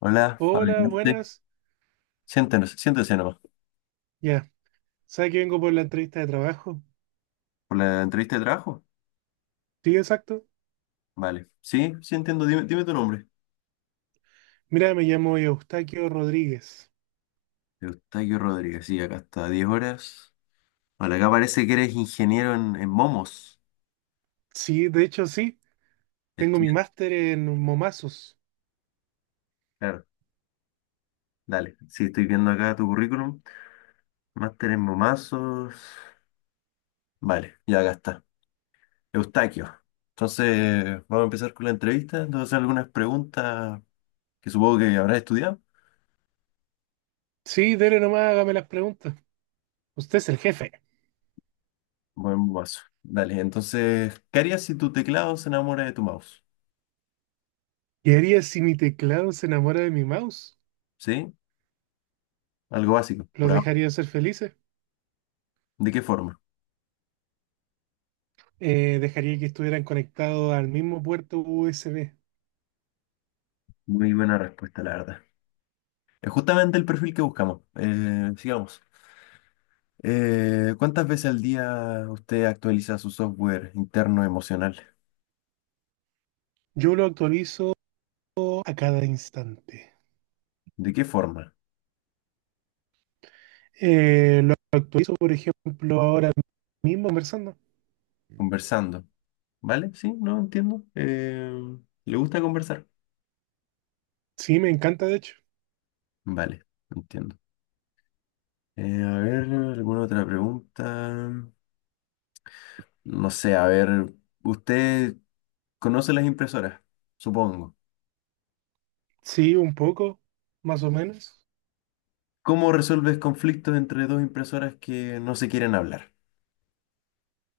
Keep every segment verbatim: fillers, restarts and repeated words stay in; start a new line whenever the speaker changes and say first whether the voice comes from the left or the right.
left: Hola,
right: Hola,
left: adelante.
right: buenas.
left: Siéntenos, siéntese nomás.
right: Ya, ¿sabes que vengo por la entrevista de trabajo?
left: ¿Por la entrevista de trabajo?
right: Sí, exacto.
left: Vale. Sí, sí entiendo. Dime, dime tu nombre.
right: Mira, me llamo Eustaquio Rodríguez.
left: Eustaquio Rodríguez. Sí, acá está. Diez horas. Vale, acá parece que eres ingeniero en, en momos.
right: Sí, de hecho, sí. Tengo mi
left: Estudiante.
right: máster en momazos.
left: Claro. Dale. Sí, estoy viendo acá tu currículum. Máster en momazos. Vale, ya acá está. Eustaquio. Entonces, vamos a empezar con la entrevista. Entonces, algunas preguntas que supongo que habrás estudiado.
right: Sí, dele nomás, hágame las preguntas. Usted es el jefe.
left: Buen momazo. Dale, entonces, ¿qué harías si tu teclado se enamora de tu mouse?
right: ¿Qué haría si mi teclado se enamora de mi mouse?
left: ¿Sí? Algo básico, por
right: ¿Los
left: ahora.
right: dejaría ser felices?
left: ¿De qué forma?
right: Eh, ¿dejaría que estuvieran conectados al mismo puerto U S B?
left: Muy buena respuesta, la verdad. Es justamente el perfil que buscamos. Eh, sigamos. Eh, ¿cuántas veces al día usted actualiza su software interno emocional?
right: Yo lo actualizo a cada instante.
left: ¿De qué forma?
right: Eh, lo actualizo, por ejemplo, ahora mismo conversando.
left: Conversando. ¿Vale? Sí, no entiendo. Eh, ¿le gusta conversar?
right: Sí, me encanta, de hecho.
left: Vale, entiendo. Eh, a ver, ¿alguna otra pregunta? No sé, a ver, ¿usted conoce las impresoras? Supongo.
right: Sí, un poco, más o menos.
left: ¿Cómo resuelves conflictos entre dos impresoras que no se quieren hablar?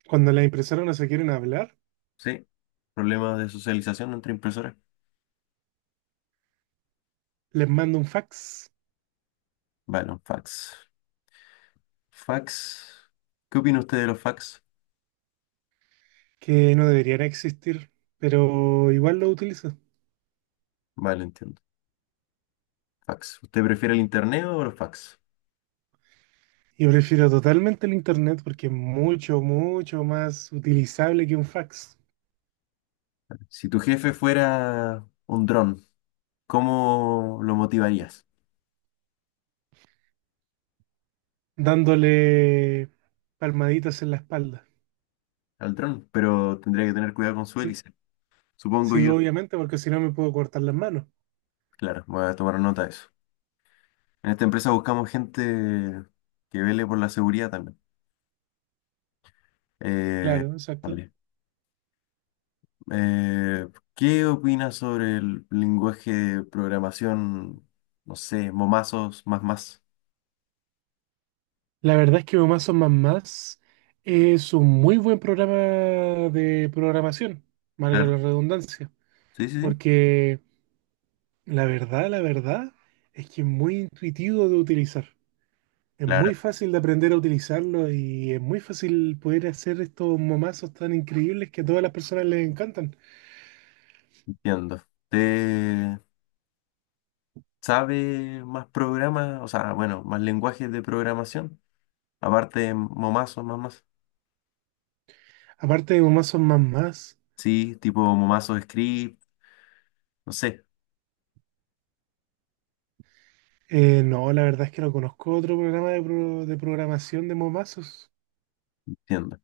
right: Cuando las impresoras no se quieren hablar,
left: ¿Sí? Problemas de socialización entre impresoras.
right: les mando un fax
left: Vale, un fax. Fax. ¿Qué opina usted de los fax?
right: que no debería existir, pero igual lo utilizo.
left: Vale, entiendo. Fax. ¿Usted prefiere el internet o los fax?
right: Yo prefiero totalmente el internet porque es mucho, mucho más utilizable que un fax,
left: Si tu jefe fuera un dron, ¿cómo lo motivarías
right: dándole palmaditas en la espalda.
left: al dron? Pero tendría que tener cuidado con su
right: Sí,
left: hélice, supongo
right: sí,
left: yo.
right: obviamente, porque si no me puedo cortar las manos.
left: Claro, voy a tomar nota de eso. En esta empresa buscamos gente que vele por la seguridad también. Eh,
right: Claro, exacto.
left: vale. Eh, ¿qué opinas sobre el lenguaje de programación, no sé, momazos, más más?
right: La verdad es que Más o Más Más es un muy buen programa de programación, marca
left: Claro,
right: la redundancia.
left: sí, sí, sí.
right: Porque la verdad, la verdad, es que es muy intuitivo de utilizar. Es muy
left: Claro,
right: fácil de aprender a utilizarlo y es muy fácil poder hacer estos momazos tan increíbles que a todas las personas les encantan.
left: entiendo. ¿Te sabe más programas, o sea, bueno, más lenguajes de programación? Aparte de momazos, más más.
right: Aparte de momazos más más,
left: Sí, tipo momazo script, no sé,
right: eh, no, la verdad es que no conozco otro programa de, pro- de programación de momazos.
left: entiendo.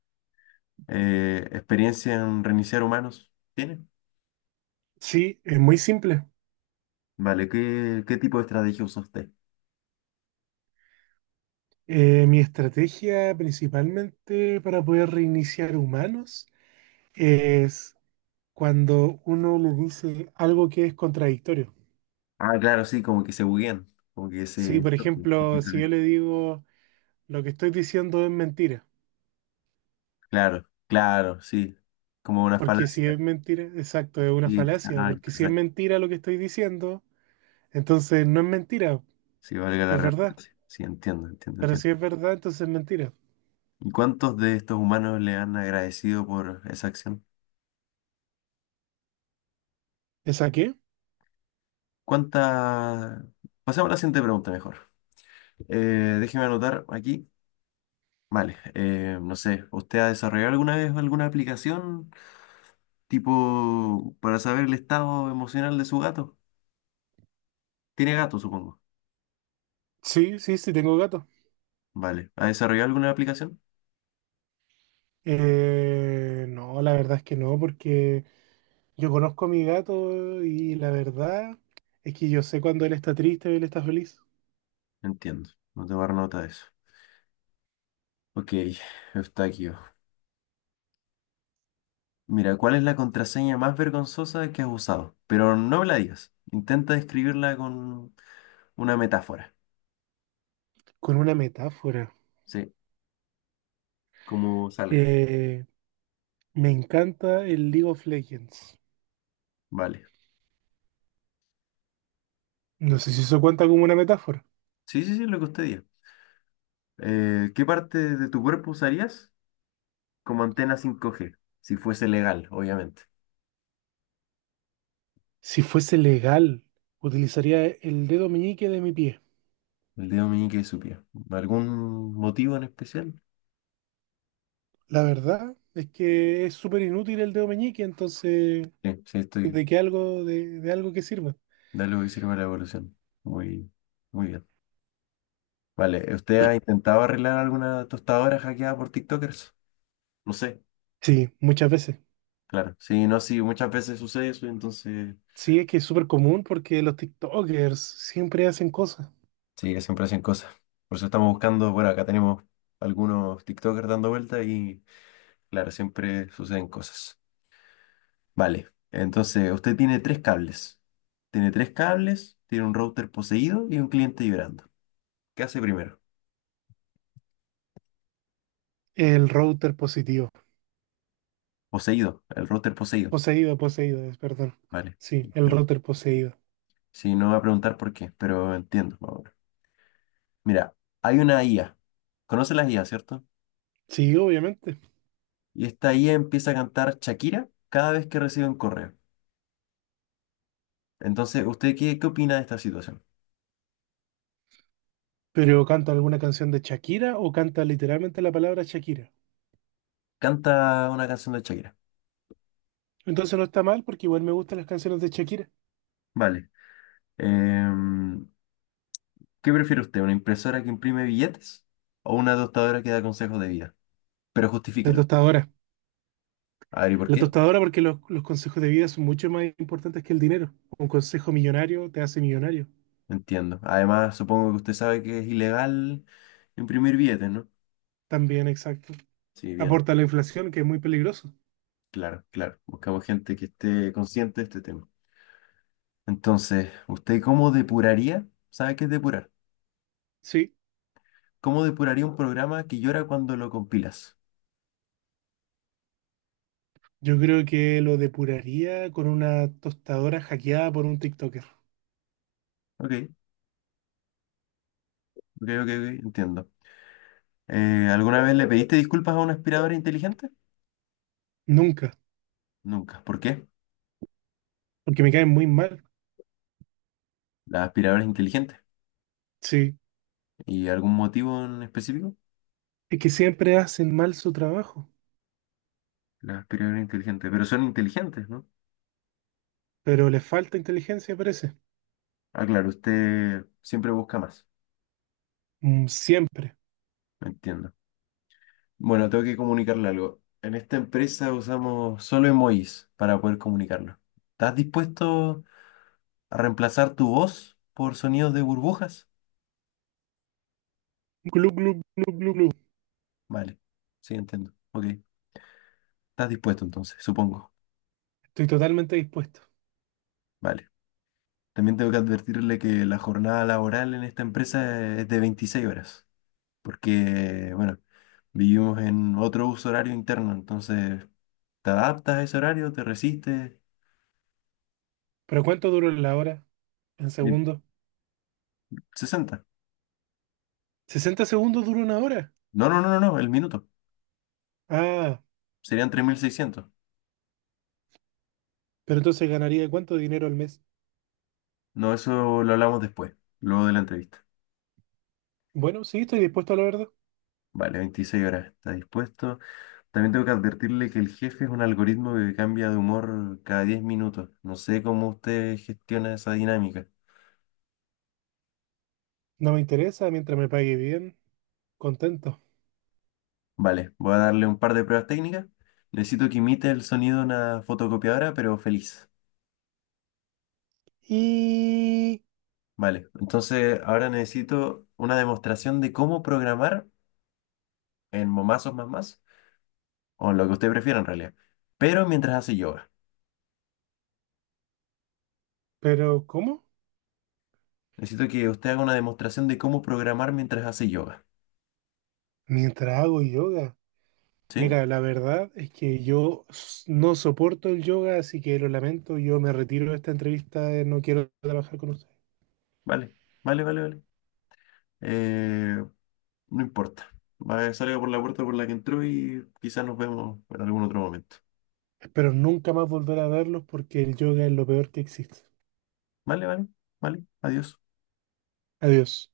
left: Eh, ¿experiencia en reiniciar humanos? ¿Tiene?
right: Sí, es muy simple.
left: Vale, ¿qué, qué tipo de estrategia usa usted?
right: Eh, mi estrategia principalmente para poder reiniciar humanos es cuando uno le dice algo que es contradictorio.
left: Ah, claro, sí, como que se buguean, como que
right: Sí,
left: se
right: por
left: chocan.
right: ejemplo, si yo le digo lo que estoy diciendo es mentira,
left: Claro, claro, sí. Como una
right: porque si
left: falacia.
right: es mentira, exacto, es una
left: Sí,
right: falacia,
left: exacto,
right: porque si es
left: exacto.
right: mentira lo que estoy diciendo, entonces no es mentira,
left: Sí, valga la
right: es verdad,
left: redundancia. Sí, entiendo, entiendo,
right: pero
left: entiendo.
right: si es verdad, entonces es mentira.
left: ¿Y cuántos de estos humanos le han agradecido por esa acción?
right: ¿Esa qué?
left: ¿Cuánta... Pasemos a la siguiente pregunta mejor. Eh, déjeme anotar aquí. Vale, eh, no sé, ¿usted ha desarrollado alguna vez alguna aplicación tipo para saber el estado emocional de su gato? Tiene gato, supongo.
right: Sí, sí, sí, tengo gato.
left: Vale, ¿ha desarrollado alguna aplicación?
right: Eh, no, la verdad es que no, porque yo conozco a mi gato y la verdad es que yo sé cuando él está triste o él está feliz,
left: Entiendo, no tomar nota de eso. Ok, está aquí. Mira, ¿cuál es la contraseña más vergonzosa que has usado? Pero no me la digas. Intenta describirla con una metáfora.
right: con una metáfora.
left: Sí, como salga.
right: Eh, Me encanta el League of Legends.
left: Vale.
right: No sé si eso cuenta como una metáfora.
left: Sí, sí, sí, lo que usted diga. Eh, ¿qué parte de tu cuerpo usarías como antena cinco G? Si fuese legal, obviamente.
right: Si fuese legal, utilizaría el dedo meñique de mi pie.
left: El dedo meñique de su pie. ¿Algún motivo en especial?
right: La verdad es que es súper inútil el dedo meñique, entonces,
left: Sí, sí, estoy.
right: ¿de qué algo, de, de algo que sirva?
left: Dale que sirve la evolución. Muy, muy bien. Vale, ¿usted ha intentado arreglar alguna tostadora hackeada por TikTokers? No sé.
right: Sí, muchas veces.
left: Claro, sí, no, sí, muchas veces sucede eso, entonces
right: Sí, es que es súper común porque los TikTokers siempre hacen cosas.
left: sí, que siempre hacen cosas. Por eso estamos buscando, bueno, acá tenemos algunos TikTokers dando vueltas y claro, siempre suceden cosas. Vale, entonces usted tiene tres cables. Tiene tres cables, tiene un router poseído y un cliente vibrando. ¿Qué hace primero?
right: El router positivo.
left: Poseído, el router poseído.
right: Poseído, poseído, es, perdón.
left: Vale,
right: Sí, el
left: entiendo.
right: router poseído.
left: Sí, no va a preguntar por qué, pero entiendo. Más. Mira, hay una I A. ¿Conoce las I A, cierto?
right: Sí, obviamente.
left: Y esta I A empieza a cantar Shakira cada vez que recibe un correo. Entonces, usted qué, qué opina de esta situación?
right: ¿Pero canta alguna canción de Shakira o canta literalmente la palabra Shakira?
left: Canta una canción de Shakira.
right: Entonces no está mal porque igual me gustan las canciones de Shakira.
left: Vale. Em, ¿qué prefiere usted? ¿Una impresora que imprime billetes o una tostadora que da consejos de vida? Pero
right: La
left: justifíquelo.
right: tostadora.
left: A ver, ¿y por
right: La
left: qué?
right: tostadora porque los, los consejos de vida son mucho más importantes que el dinero. Un consejo millonario te hace millonario.
left: Entiendo. Además, supongo que usted sabe que es ilegal imprimir billetes, ¿no?
right: También, exacto.
left: Sí, bien.
right: Aporta a la inflación, que es muy peligroso.
left: Claro, claro. Buscamos gente que esté consciente de este tema. Entonces, ¿usted cómo depuraría? ¿Sabe qué es depurar?
right: Sí,
left: ¿Cómo depuraría un programa que llora cuando lo compilas?
right: yo creo que lo depuraría con una tostadora hackeada por un TikToker.
left: Ok, ok, ok, ok, entiendo. Eh, ¿alguna vez le pediste disculpas a una aspiradora inteligente?
right: Nunca,
left: Nunca. ¿Por qué?
right: porque me caen muy mal.
left: Las aspiradoras inteligentes.
right: Sí,
left: ¿Y algún motivo en específico?
right: es que siempre hacen mal su trabajo,
left: Las aspiradoras inteligentes. Pero son inteligentes, ¿no?
right: pero les falta inteligencia, parece.
left: Ah, claro, usted siempre busca más.
right: Mm, siempre.
left: Entiendo. Bueno, tengo que comunicarle algo. En esta empresa usamos solo emojis para poder comunicarnos. ¿Estás dispuesto a reemplazar tu voz por sonidos de burbujas?
right: Glu, glu, glu, glu, glu.
left: Vale. Sí, entiendo. Ok. ¿Estás dispuesto entonces? Supongo.
right: Estoy totalmente dispuesto.
left: Vale. También tengo que advertirle que la jornada laboral en esta empresa es de veintiséis horas, porque, bueno, vivimos en otro uso horario interno, entonces te adaptas a ese horario, te resistes.
right: ¿Pero cuánto duró la hora? ¿En
left: Y
right: segundos?
left: sesenta.
right: ¿Sesenta segundos dura una hora?
left: No, no, no, no, no, el minuto.
right: Ah,
left: Serían tres mil seiscientos.
right: pero entonces ganaría cuánto dinero al mes.
left: No, eso lo hablamos después, luego de la entrevista.
right: Bueno, sí, estoy dispuesto a la verdad.
left: Vale, veintiséis horas, está dispuesto. También tengo que advertirle que el jefe es un algoritmo que cambia de humor cada diez minutos. No sé cómo usted gestiona esa dinámica.
right: No me interesa mientras me pague bien. Contento.
left: Vale, voy a darle un par de pruebas técnicas. Necesito que imite el sonido de una fotocopiadora, pero feliz.
right: Y...
left: Vale, entonces ahora necesito una demostración de cómo programar en Momazos más más, o en lo que usted prefiera en realidad, pero mientras hace yoga.
right: ¿Pero cómo?
left: Necesito que usted haga una demostración de cómo programar mientras hace yoga.
right: Mientras hago yoga.
left: ¿Sí?
right: Mira, la verdad es que yo s- no soporto el yoga, así que lo lamento. Yo me retiro de esta entrevista. eh, No quiero trabajar con ustedes.
left: Vale, vale, vale, vale. Eh, no importa. Va, salga por la puerta por la que entró y quizás nos vemos en algún otro momento.
right: Espero nunca más volver a verlos porque el yoga es lo peor que existe.
left: Vale, vale, vale. Adiós.
right: Adiós.